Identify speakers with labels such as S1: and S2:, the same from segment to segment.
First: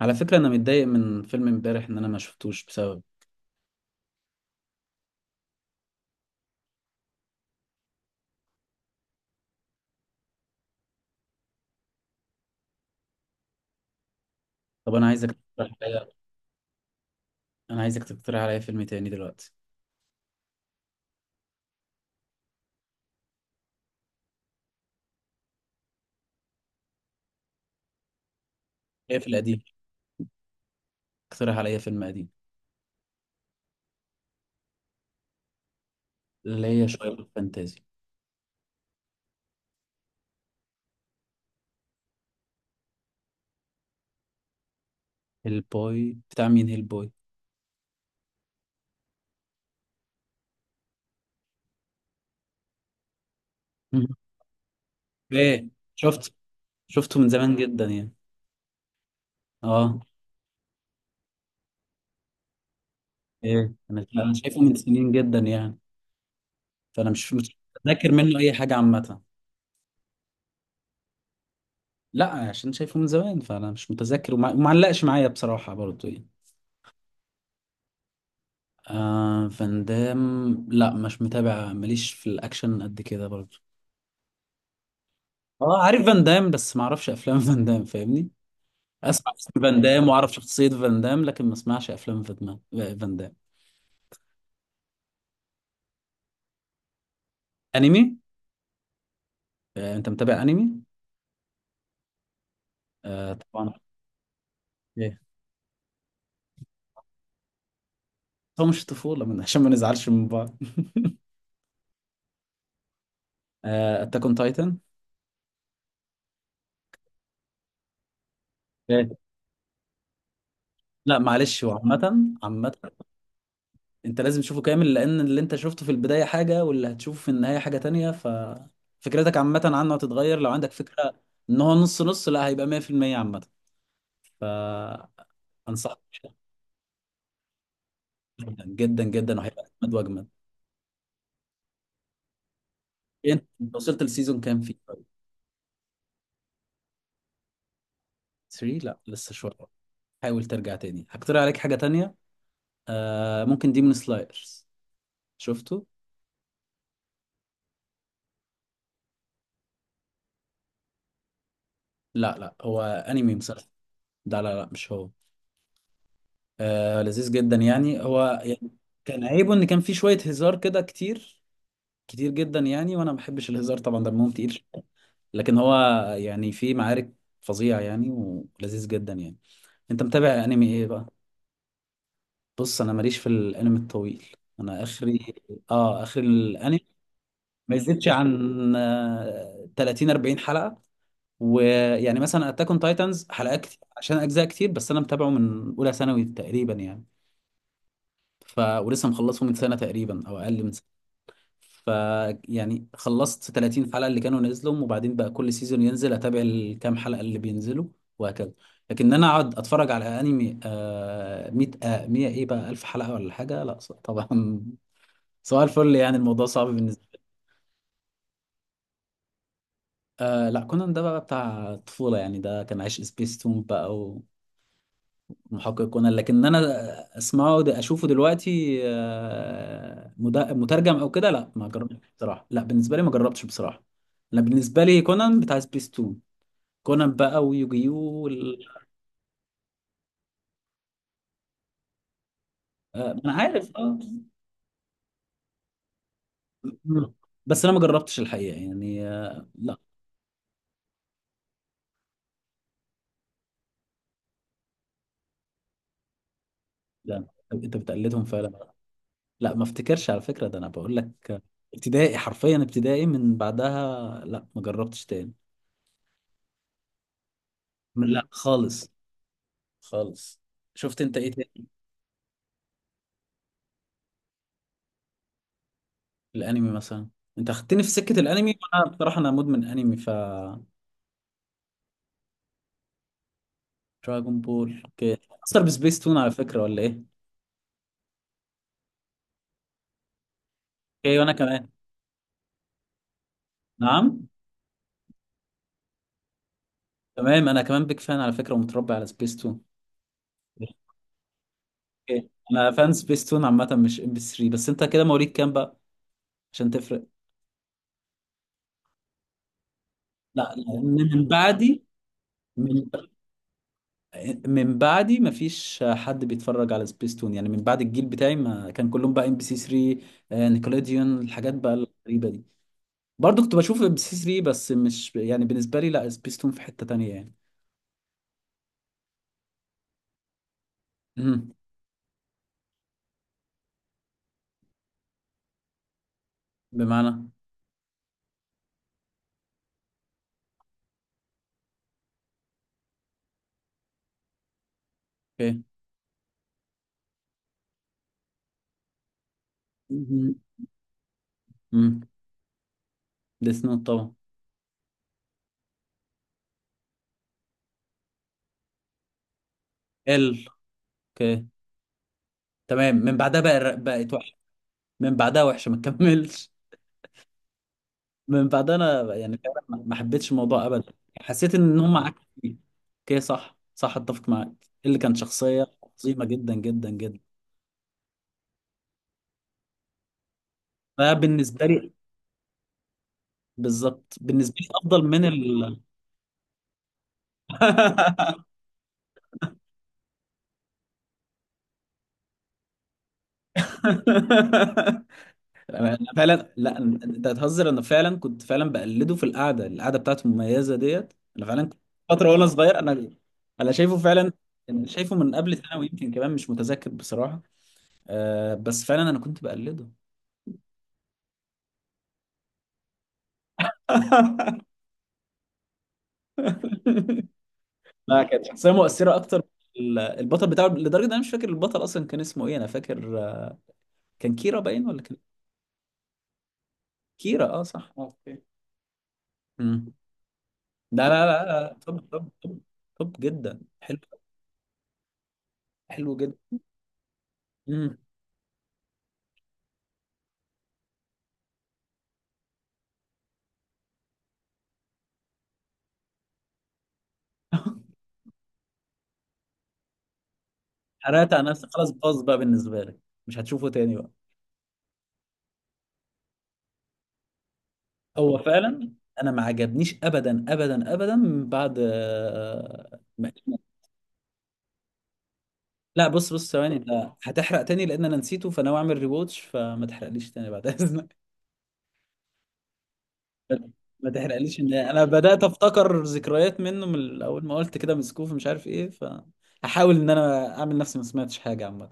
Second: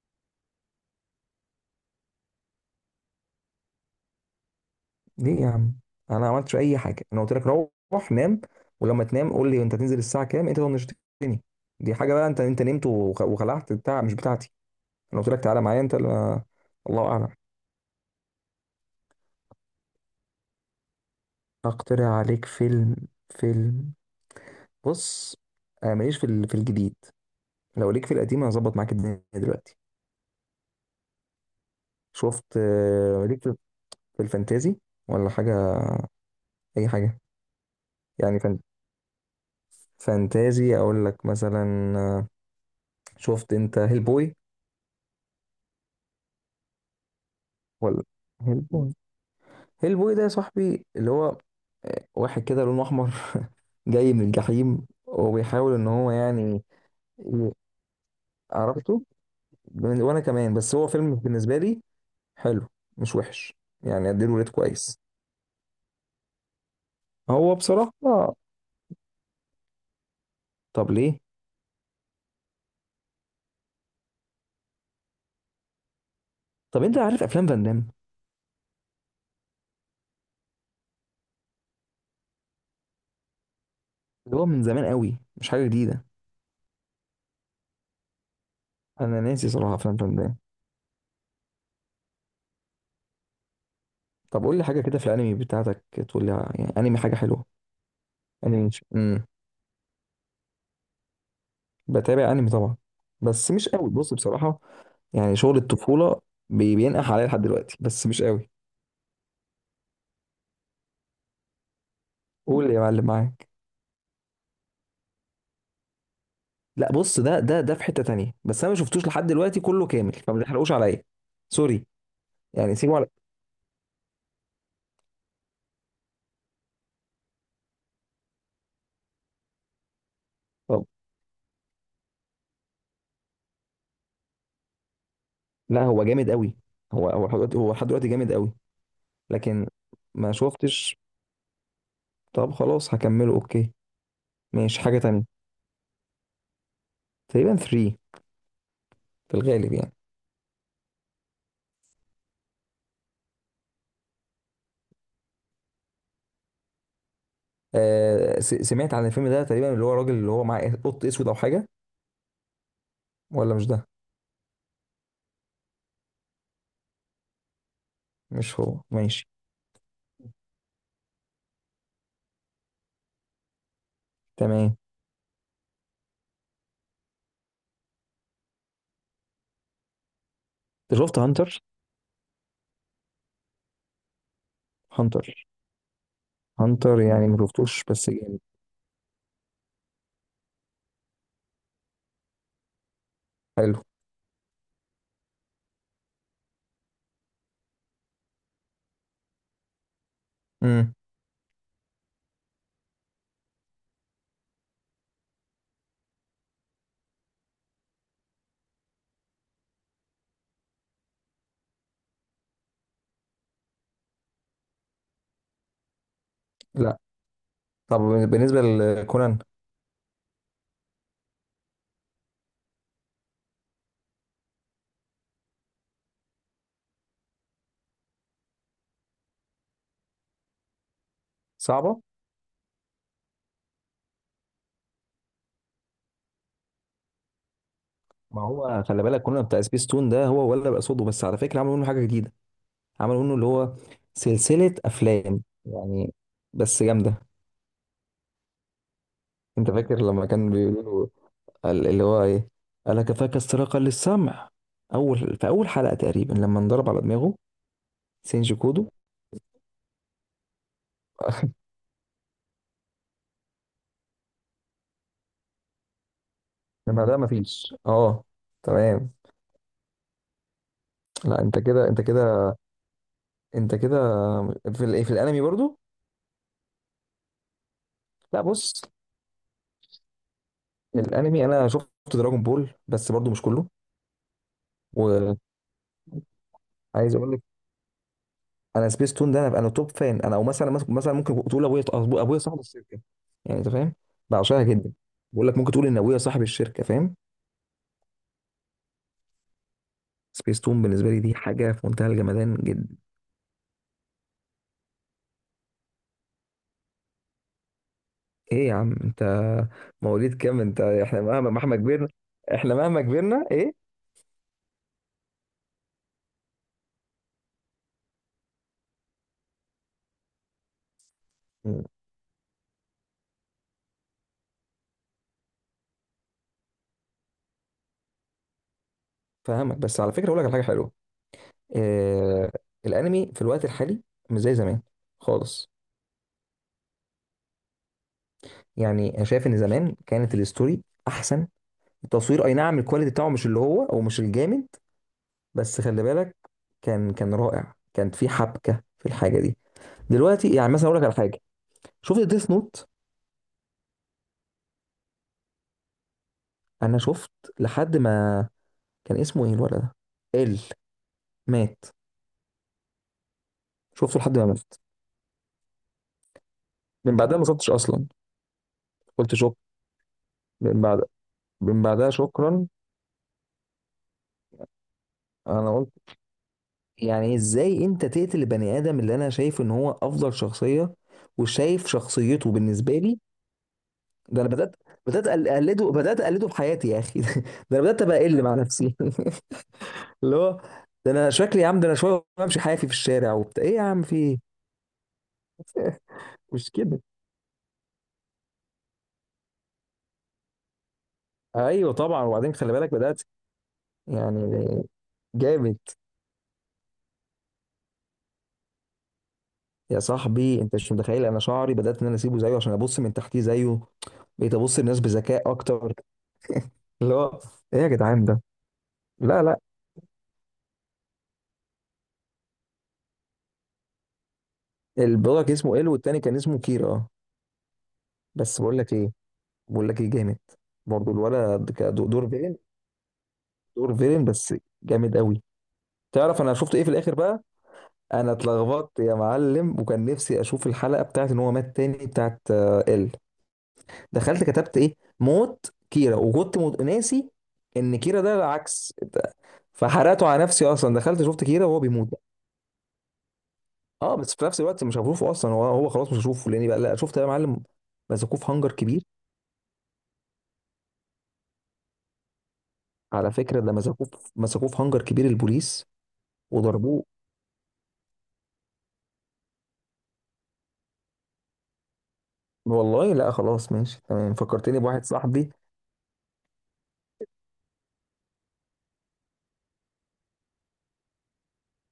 S1: على فكرة، أنا متضايق من فيلم امبارح إن أنا ما شفتوش بسبب.
S2: ليه يا عم؟ انا ما عملتش اي حاجه، انا قلت لك روح نام. ولما تنام قول لي انت تنزل الساعه كام؟ انت طنشتني. دي حاجه بقى. انت نمت وخلعت بتاع مش بتاعتي.
S1: طب أنا
S2: انا قلت
S1: عايزك
S2: لك تعالى
S1: تقترح
S2: معايا، انت
S1: عليا.
S2: اللي... الله اعلم.
S1: أنا عايزك تقترح عليا فيلم تاني دلوقتي.
S2: اقترح عليك فيلم. فيلم. بص، انا ماليش في في الجديد. لو ليك في القديم انا هظبط معاك
S1: إيه
S2: الدنيا
S1: في القديم؟
S2: دلوقتي.
S1: اقترح عليا فيلم قديم.
S2: شفت، ليك في الفانتازي ولا حاجه؟
S1: اللي هي
S2: اي
S1: شوية
S2: حاجه،
S1: فانتازي.
S2: يعني فان... فانتازي اقول لك مثلا. آه، شفت انت هيل بوي
S1: هيلبوي بتاع مين هيلبوي؟
S2: ولا؟ هيل بوي. هيل بوي ده يا صاحبي اللي هو واحد كده لونه احمر، جاي من الجحيم
S1: إيه؟
S2: وبيحاول ان هو
S1: شفت.
S2: يعني.
S1: شفته من
S2: ي-
S1: زمان جدا يعني.
S2: عرفته.
S1: أه.
S2: وانا كمان، بس هو فيلم بالنسبه لي حلو، مش وحش.
S1: إيه. أنا
S2: يعني
S1: أنا
S2: اديله ريت
S1: شايفه من
S2: كويس.
S1: سنين جدا يعني. فأنا مش
S2: هو
S1: مش متذاكر
S2: بصراحه،
S1: منه أي حاجة عامة.
S2: طب ليه؟
S1: لا، عشان شايفه من زمان فأنا مش متذكر ومعلقش معايا بصراحة برضه يعني.
S2: طب انت عارف افلام فان دام؟
S1: آه، فان دام. لا مش متابع، ماليش في الاكشن قد كده برضه.
S2: اللي هو من زمان قوي، مش حاجه
S1: اه
S2: جديده.
S1: عارف فان دام بس ما اعرفش افلام فان دام، فاهمني.
S2: انا
S1: اسمع
S2: ناسي
S1: اسم
S2: صراحه
S1: فان
S2: افلام
S1: دام
S2: فان
S1: واعرف
S2: دام.
S1: شخصية فان دام لكن ما اسمعش افلام فان دام. فان دام.
S2: طب قول لي حاجه كده في الانمي بتاعتك. تقول لي يعني انمي حاجه حلوه.
S1: انمي.
S2: انمي. امم
S1: آه انت متابع انمي.
S2: بتابع انمي طبعا،
S1: آه
S2: بس مش
S1: طبعا.
S2: قوي بص بصراحه.
S1: ايه.
S2: يعني شغل الطفولة بينقح عليا لحد دلوقتي، بس مش قوي.
S1: هو مش طفولة من عشان ما نزعلش من بعض.
S2: قول يا معلم معاك.
S1: آه، اتاك اون تايتن.
S2: لا بص، ده في حتة تانية، بس انا ما شفتوش لحد دلوقتي كله كامل، فما تحرقوش عليا.
S1: لا معلش، هو
S2: سوري.
S1: عامة عامة.
S2: يعني سيبه على.
S1: انت لازم تشوفه كامل لان اللي انت شفته في البداية حاجة واللي هتشوفه في النهاية حاجة تانية، ففكرتك عامة عنه هتتغير لو عندك
S2: طب
S1: فكرة ان هو نص نص. لا، هيبقى 100% عامة. فانصحك.
S2: لا، هو جامد قوي. هو لحد دلوقتي، هو لحد دلوقتي جامد قوي.
S1: جدا جدا جدا، وهيبقى
S2: لكن
S1: اجمد واجمد.
S2: ما شفتش. طب خلاص
S1: إيه,
S2: هكمله، اوكي.
S1: انت وصلت للسيزون كام فيه
S2: ماشي حاجة
S1: طيب؟
S2: تانية. تقريبا 3،
S1: 3. لا لسه
S2: في
S1: شوية.
S2: الغالب يعني.
S1: حاول ترجع تاني هقترح عليك حاجة تانية. آه ممكن ديمون سلايرز. شفته.
S2: سمعت عن الفيلم ده تقريبا، اللي هو راجل اللي هو معاه قط اسود او حاجة.
S1: لا لا، هو انمي
S2: ولا مش
S1: مسلسل.
S2: ده.
S1: لا لا لا، مش هو. آه، لذيذ جدا يعني هو
S2: مش
S1: يعني.
S2: هو،
S1: كان
S2: ماشي.
S1: عيبه ان كان فيه شوية هزار كده كتير. كتير جدا يعني، وانا ما بحبش الهزار طبعا، دمهم تقيل.
S2: تمام.
S1: لكن هو. يعني في معارك. فظيع يعني ولذيذ جدا يعني. انت متابع انمي ايه
S2: أنت
S1: بقى؟
S2: شفت هانتر؟
S1: بص، انا ماليش في الانمي الطويل. انا اخري.
S2: هانتر.
S1: اه اخري الانمي.
S2: هانتر يعني ما
S1: ما
S2: شفتوش
S1: يزيدش
S2: بس جامد.
S1: عن 30 40 حلقة. ويعني مثلا اتاك اون تايتنز حلقات كتير
S2: حلو.
S1: عشان اجزاء كتير، بس انا متابعه من اولى ثانوي تقريبا يعني. ف ولسه مخلصه من سنة تقريبا او اقل من سنة.
S2: امم
S1: ف. يعني خلصت 30 حلقة اللي كانوا نزلهم، وبعدين بقى كل سيزون ينزل اتابع الكام حلقة اللي بينزلوا. وهكذا. لكن انا اقعد اتفرج على انمي 100 100 ايه بقى 1000 حلقة ولا حاجة؟ لا طبعا. سؤال الفل يعني، الموضوع صعب
S2: لا.
S1: بالنسبة لي.
S2: طب بالنسبه لكونان؟
S1: آه لا، كونان ده بقى بتاع الطفولة يعني، ده كان عايش سبيس تون بقى. محقق كونان لكن انا. اشوفه دلوقتي مترجم او كده، لا ما جربتش
S2: صعبه.
S1: بصراحه، لا بالنسبه لي ما جربتش بصراحه. انا بالنسبه لي كونان بتاع سبيس تون. كونان بقى ويوجيو
S2: ما
S1: وال...
S2: هو خلي بالك كونان بتاع سبيس تون، ده هو ولا بقى صوته بس؟ على فكره عملوا منه حاجه جديده.
S1: ما
S2: عملوا
S1: انا
S2: منه اللي
S1: عارف
S2: هو
S1: اه.
S2: سلسله افلام يعني، بس
S1: م-
S2: جامده.
S1: بس انا ما جربتش الحقيقه يعني
S2: انت
S1: لا.
S2: فاكر لما كان بيقولوا له اللي هو ايه، الا كفاك استراقا للسمع؟ اول في اول حلقه تقريبا لما انضرب على
S1: لا
S2: دماغه.
S1: انت بتقلدهم
S2: سينجي
S1: فعلا.
S2: كودو.
S1: لا ما افتكرش على فكره، ده انا بقول لك. ابتدائي حرفيا، ابتدائي من بعدها لا ما جربتش تاني.
S2: لما ده مفيش
S1: لا خالص.
S2: تمام.
S1: خالص. شفت انت ايه؟
S2: لا انت كده، انت كده، انت كده في الايه، في الانمي برضو.
S1: الانمي مثلا. انت اخدتني في سكه
S2: لا
S1: الانمي
S2: بص،
S1: وانا بصراحه انا مدمن انمي ف.
S2: الانمي انا شفت دراجون بول، بس برضو مش كله.
S1: دراجون بول اوكي.
S2: وعايز
S1: اثر بسبيس تون على فكره ولا ايه؟
S2: اقول لك، انا سبيس تون ده انا توب فان انا. او مثلا
S1: اوكي وانا
S2: ممكن تقول
S1: كمان.
S2: ابويا ابويا صاحب الشركه. يعني انت فاهم،
S1: نعم.
S2: بعشقها جدا. بقول لك ممكن تقول ان ابويا صاحب الشركه، فاهم؟
S1: تمام انا كمان بيك فان على فكره ومتربي على سبيس تون.
S2: سبيس تون بالنسبه لي دي حاجه في منتهى
S1: اوكي
S2: الجمدان
S1: انا فان
S2: جدا.
S1: سبيس تون عامه مش ام بي 3 بس. انت كده مواليد كام بقى؟ عشان تفرق.
S2: ايه يا عم انت؟ مواليد
S1: لا
S2: كام
S1: لا،
S2: انت؟ احنا
S1: من
S2: مهما مهما
S1: بعدي.
S2: كبرنا، احنا
S1: من
S2: مهما كبرنا ايه.
S1: من بعدي ما فيش حد بيتفرج على سبيس تون يعني، من بعد الجيل بتاعي ما كان كلهم بقى ام بي سي 3. نيكولوديون الحاجات بقى
S2: مم.
S1: الغريبه دي. برضو كنت بشوف ام سي 3 بس مش يعني بالنسبه لي، لا سبيستون في حته تانية يعني.
S2: فاهمك. بس على فكره اقول لك على حاجه حلوه.
S1: امم
S2: إيه؟ الانمي في الوقت الحالي مش زي زمان خالص.
S1: بمعنى.
S2: يعني انا شايف ان زمان كانت الستوري احسن. التصوير اي نعم الكواليتي بتاعه مش اللي هو، او مش الجامد،
S1: اوكي.
S2: بس خلي بالك، كان رائع، كانت في حبكه في الحاجه دي. دلوقتي يعني مثلا اقول لك على حاجه.
S1: امم
S2: شفت ديث نوت؟
S1: ديس نوت طبعا.
S2: انا شفت لحد ما، كان اسمه ايه الولد ده،
S1: ال
S2: ال،
S1: اوكي.
S2: مات.
S1: تمام من بعدها بقى بقت
S2: شفته
S1: وحشه.
S2: لحد ما مات.
S1: من بعدها وحشه، ما تكملش.
S2: من بعدها ما شفتش اصلا.
S1: من بعدها انا
S2: قلت
S1: يعني
S2: شك.
S1: فعلا ما حبيتش الموضوع
S2: من
S1: ابدا.
S2: بعد،
S1: حسيت ان
S2: من
S1: هم
S2: بعدها
S1: عكس فيه.
S2: شكرا.
S1: اوكي صح صح، اتفق معاك. اللي كان شخصيه.
S2: انا قلت
S1: عظيمه جدا جدا جدا.
S2: يعني ازاي انت تقتل البني ادم اللي انا شايف ان هو افضل شخصيه،
S1: ده بالنسبه
S2: وشايف
S1: لي.
S2: شخصيته بالنسبه لي.
S1: بالظبط
S2: ده انا
S1: بالنسبه لي
S2: بدات
S1: افضل من
S2: بدات
S1: ال.
S2: اقلده، بدات اقلده في حياتي يا اخي. ده انا بدات ابقى اقل مع نفسي. اللي هو، ده انا شكلي يا عم، ده انا شويه بمشي حافي في الشارع وبتاع، ايه يا عم في ايه؟
S1: انا فعلا
S2: مش
S1: لا
S2: كده؟
S1: انت هتهزر، انا فعلا كنت فعلا بقلده في القعده القعده بتاعته المميزه ديت. انا فعلا كنت
S2: ايوه طبعا.
S1: فتره وانا
S2: وبعدين خلي
S1: صغير
S2: بالك
S1: انا.
S2: بدات،
S1: انا شايفه فعلا.
S2: يعني،
S1: أنا شايفه من قبل
S2: جامد.
S1: ثانوي يمكن كمان، مش متذكر بصراحه. أه بس فعلا انا كنت بقلده.
S2: يا صاحبي انت مش متخيل، انا شعري بدات ان انا اسيبه زيه عشان ابص من تحتيه زيه. بقيت ابص للناس بذكاء اكتر، اللي هو، ايه يا
S1: لا
S2: جدعان ده.
S1: كانت شخصيه مؤثره اكتر.
S2: لا لا.
S1: البطل بتاعه لدرجه ان انا مش فاكر البطل اصلا كان اسمه ايه. انا فاكر كان كيرا باين ولا كان.
S2: البرودكت اسمه ال، والتاني كان اسمه كيرا، اه.
S1: كيرا اه صح اوكي.
S2: بس بقول لك ايه، بقول
S1: امم.
S2: لك ايه جامد،
S1: لا
S2: برضه
S1: لا لا
S2: الولد
S1: لا طب
S2: كدور،
S1: طب طب. طب جدا
S2: دور
S1: حلو.
S2: فيلن بس جامد قوي.
S1: حلو جدا.
S2: تعرف انا شفت ايه في الاخر بقى؟
S1: امم.
S2: انا اتلخبطت يا معلم، وكان نفسي اشوف الحلقه بتاعت ان هو مات تاني، بتاعت ال. دخلت كتبت ايه موت كيرا، وكنت ناسي ان كيرا ده العكس فحرقته على نفسي. اصلا دخلت
S1: حرقت
S2: شفت
S1: على
S2: كيرا
S1: نفسك
S2: وهو
S1: خلاص
S2: بيموت بقى.
S1: باظ بقى بالنسبه لك. مش هتشوفه تاني بقى.
S2: اه بس في نفس الوقت مش هشوفه اصلا، هو خلاص مش هشوفه لاني بقى لا، شفت يا معلم؟
S1: هو
S2: مسكوه في هانجر
S1: فعلا.
S2: كبير.
S1: انا ما عجبنيش ابدا ابدا ابدا من بعد
S2: على
S1: ما.
S2: فكره ده مسكوه مسكوه في هانجر كبير البوليس،
S1: لا، بص بص ثواني،
S2: وضربوه.
S1: ده هتحرق تاني لان انا نسيته فانا اعمل ريواتش، فما تحرقليش تاني بعد اذنك.
S2: والله لا. خلاص ماشي
S1: ما
S2: تمام،
S1: تحرقليش ان
S2: فكرتني
S1: انا
S2: بواحد
S1: بدات
S2: صاحبي.
S1: افتكر ذكريات منه من اول ما قلت كده مسكوف مش عارف ايه، فهحاول ان انا اعمل نفسي ما سمعتش حاجه عامه.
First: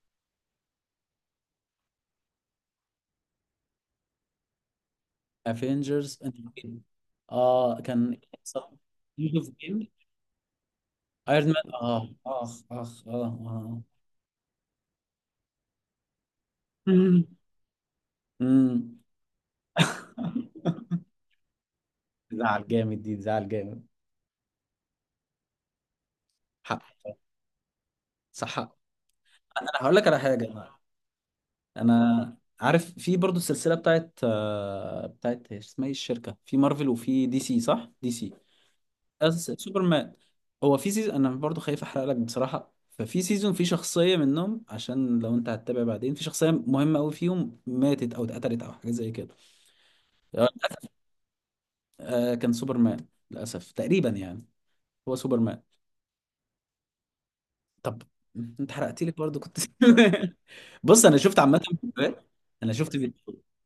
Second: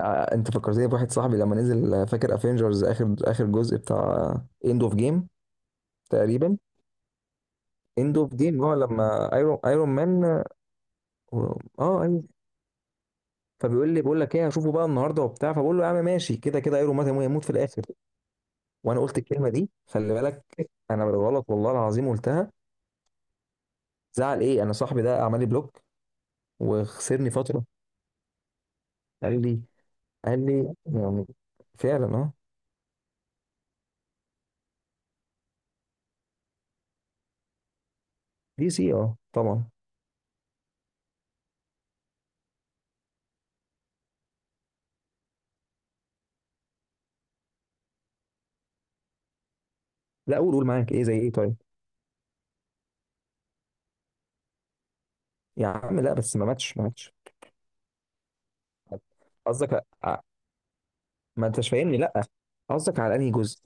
S2: انت فكرتني بواحد صاحبي لما نزل، فاكر افنجرز اخر اخر جزء بتاع اند اوف جيم،
S1: افنجرز.
S2: تقريبا.
S1: اه
S2: اند
S1: كان
S2: اوف جيم،
S1: صح.
S2: هو لما
S1: اوف.
S2: ايرون مان،
S1: ايرون
S2: اه،
S1: مان اه
S2: ايوه،
S1: اخ اخ اه اه.
S2: فبيقول لي بقول لك ايه هشوفه بقى النهارده وبتاع، فبقول له يا عم ماشي كده كده ايرون مان هيموت في الاخر.
S1: امم.
S2: وانا قلت الكلمه دي، خلي بالك انا بالغلط والله العظيم قلتها.
S1: زعل جامد دي زعل جامد.
S2: زعل ايه، انا صاحبي ده عمل لي بلوك
S1: حق.
S2: وخسرني فتره.
S1: صح حق.
S2: قال لي،
S1: انا هقول لك على
S2: قال
S1: حاجه.
S2: لي يعني. فعلا اه.
S1: انا عارف في برضو السلسله بتاعت اسمها ايه الشركه في مارفل وفي دي سي، صح دي سي.
S2: دي سي، اه طبعا.
S1: سوبرمان. هو في سيزون، انا برضو خايف احرق لك بصراحه، ففي سيزون في شخصيه منهم عشان لو انت هتتابع بعدين في شخصيه مهمه قوي فيهم ماتت او اتقتلت او حاجه زي كده.
S2: لا
S1: آه،
S2: قول قول معاك. ايه زي ايه طيب؟
S1: كان سوبرمان. للاسف تقريبا يعني. هو سوبرمان.
S2: يا عم لا، بس ما ماتش ما ماتش.
S1: طب انت حرقت لك برضه كنت.
S2: قصدك
S1: بص انا شفت
S2: ما
S1: عامه
S2: انتش فاهمني لا.
S1: فيديوهات. انا شفت
S2: قصدك على انهي
S1: فيديو.
S2: جزء؟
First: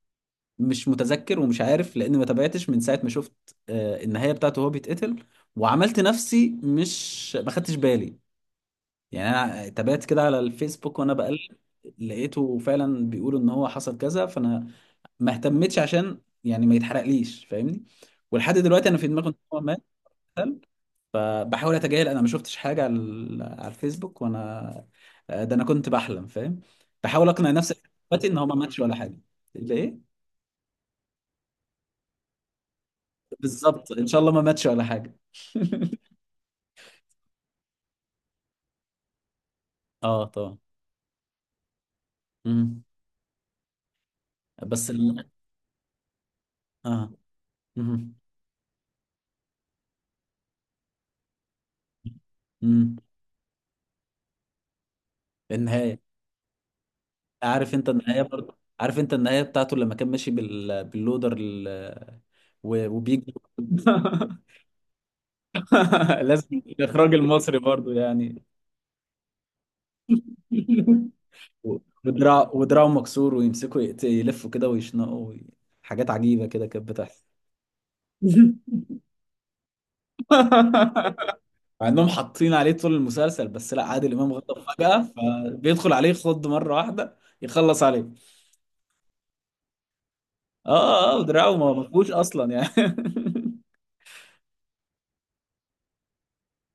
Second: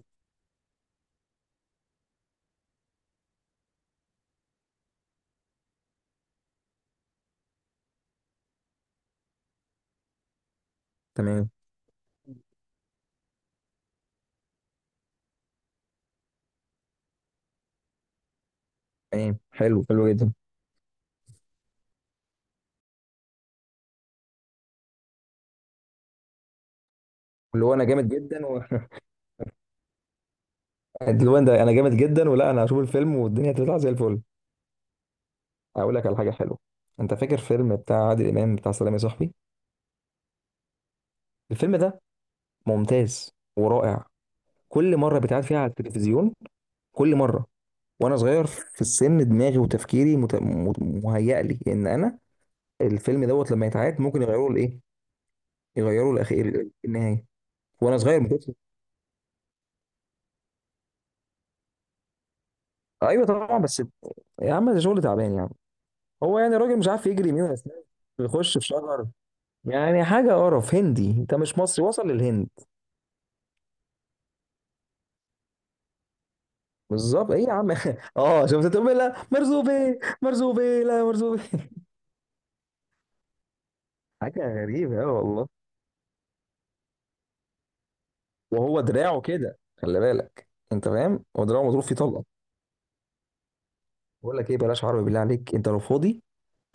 S1: مش متذكر ومش عارف لان ما تابعتش من ساعه ما شفت النهايه بتاعته وهو بيتقتل. وعملت نفسي مش ما خدتش بالي. يعني انا تابعت كده على الفيسبوك وانا بقلب،
S2: تمام.
S1: لقيته فعلا بيقولوا ان هو حصل كذا، فانا ما اهتمتش عشان يعني ما يتحرقليش فاهمني. ولحد دلوقتي انا في دماغي ان
S2: تمام،
S1: هو مات.
S2: حلو، حلو جدا.
S1: بحاول اتجاهل انا ما شفتش حاجه على على الفيسبوك وانا. ده انا كنت بحلم فاهم. بحاول اقنع
S2: اللي
S1: نفسي
S2: هو انا جامد
S1: دلوقتي ان هو
S2: جدا
S1: ما
S2: و...
S1: ماتش ولا حاجه. ليه.
S2: اللي هو ده انا جامد جدا، ولا انا هشوف الفيلم والدنيا هتطلع زي
S1: بالظبط ان شاء
S2: الفل؟
S1: الله ما ماتش ولا حاجه.
S2: اقول لك على حاجه حلوه، انت فاكر فيلم بتاع عادل امام بتاع سلام يا صاحبي؟
S1: اه طبعا.
S2: الفيلم ده
S1: مم.
S2: ممتاز ورائع.
S1: بس
S2: كل مره
S1: ال...
S2: بتقعد فيها على التلفزيون،
S1: اه.
S2: كل مره،
S1: مم.
S2: وانا صغير في السن دماغي وتفكيري مهيأ لي ان انا
S1: مم.
S2: الفيلم دوت لما يتعاد ممكن يغيروا الايه،
S1: النهايه.
S2: يغيروا الاخير النهايه.
S1: عارف انت
S2: وانا صغير.
S1: النهايه، برضه عارف انت النهايه بتاعته لما كان ماشي باللودر ال... و...
S2: ايوه
S1: وبيجي.
S2: طبعا، بس يا عم ده شغل تعبان يعني. هو يعني
S1: لازم
S2: راجل مش عارف
S1: الاخراج
S2: يجري يمين ولا
S1: المصري
S2: شمال،
S1: برضه يعني.
S2: بيخش في شجر، يعني حاجه قرف هندي. انت مش
S1: و-
S2: مصري، وصل للهند.
S1: ودراعه مكسور ويمسكوا يلفوا كده ويشنقوا وي- حاجات عجيبة كده كانت بتحصل.
S2: بالظبط، ايه يا عم؟ اه شفت، تقول لا مرزوبي، مرزوبي، لا مرزوبي.
S1: مع انهم حاطين عليه طول المسلسل، بس لا عادل امام
S2: حاجه
S1: غضب فجأة
S2: غريبه، اه والله.
S1: فبيدخل عليه خض مرة واحدة يخلص عليه.
S2: وهو دراعه كده خلي بالك
S1: اه
S2: انت
S1: اه
S2: فاهم، هو
S1: ودراعه
S2: دراعه
S1: ما
S2: مضروب فيه
S1: مفهوش
S2: طلقه.
S1: اصلا يعني.
S2: بقول لك ايه، بلاش عربي بالله عليك، انت لو فاضي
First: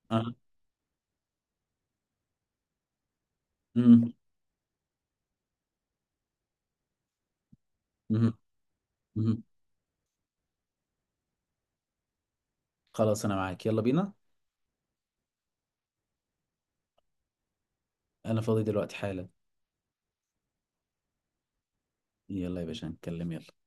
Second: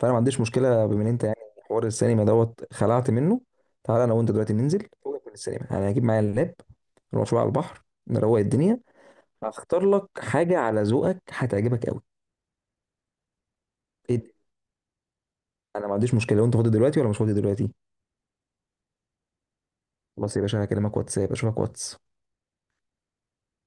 S2: فانا ما
S1: آه.
S2: عنديش مشكله بما ان انت يعني حوار السينما دوت خلعت منه. تعالى
S1: مم.
S2: انا وانت دلوقتي ننزل فوقك من السينما، انا هجيب معايا اللاب، نروح شويه على البحر
S1: مم.
S2: نروق الدنيا.
S1: مم.
S2: هختار لك حاجه على ذوقك هتعجبك قوي.
S1: خلاص انا معاك يلا بينا.
S2: ايه ده؟ انا ما عنديش مشكله لو انت فاضي دلوقتي ولا مش فاضي دلوقتي.
S1: انا فاضي دلوقتي حالا.
S2: خلاص يا باشا هكلمك واتساب، اشوفك واتس
S1: يلا يا باشا نتكلم يلا.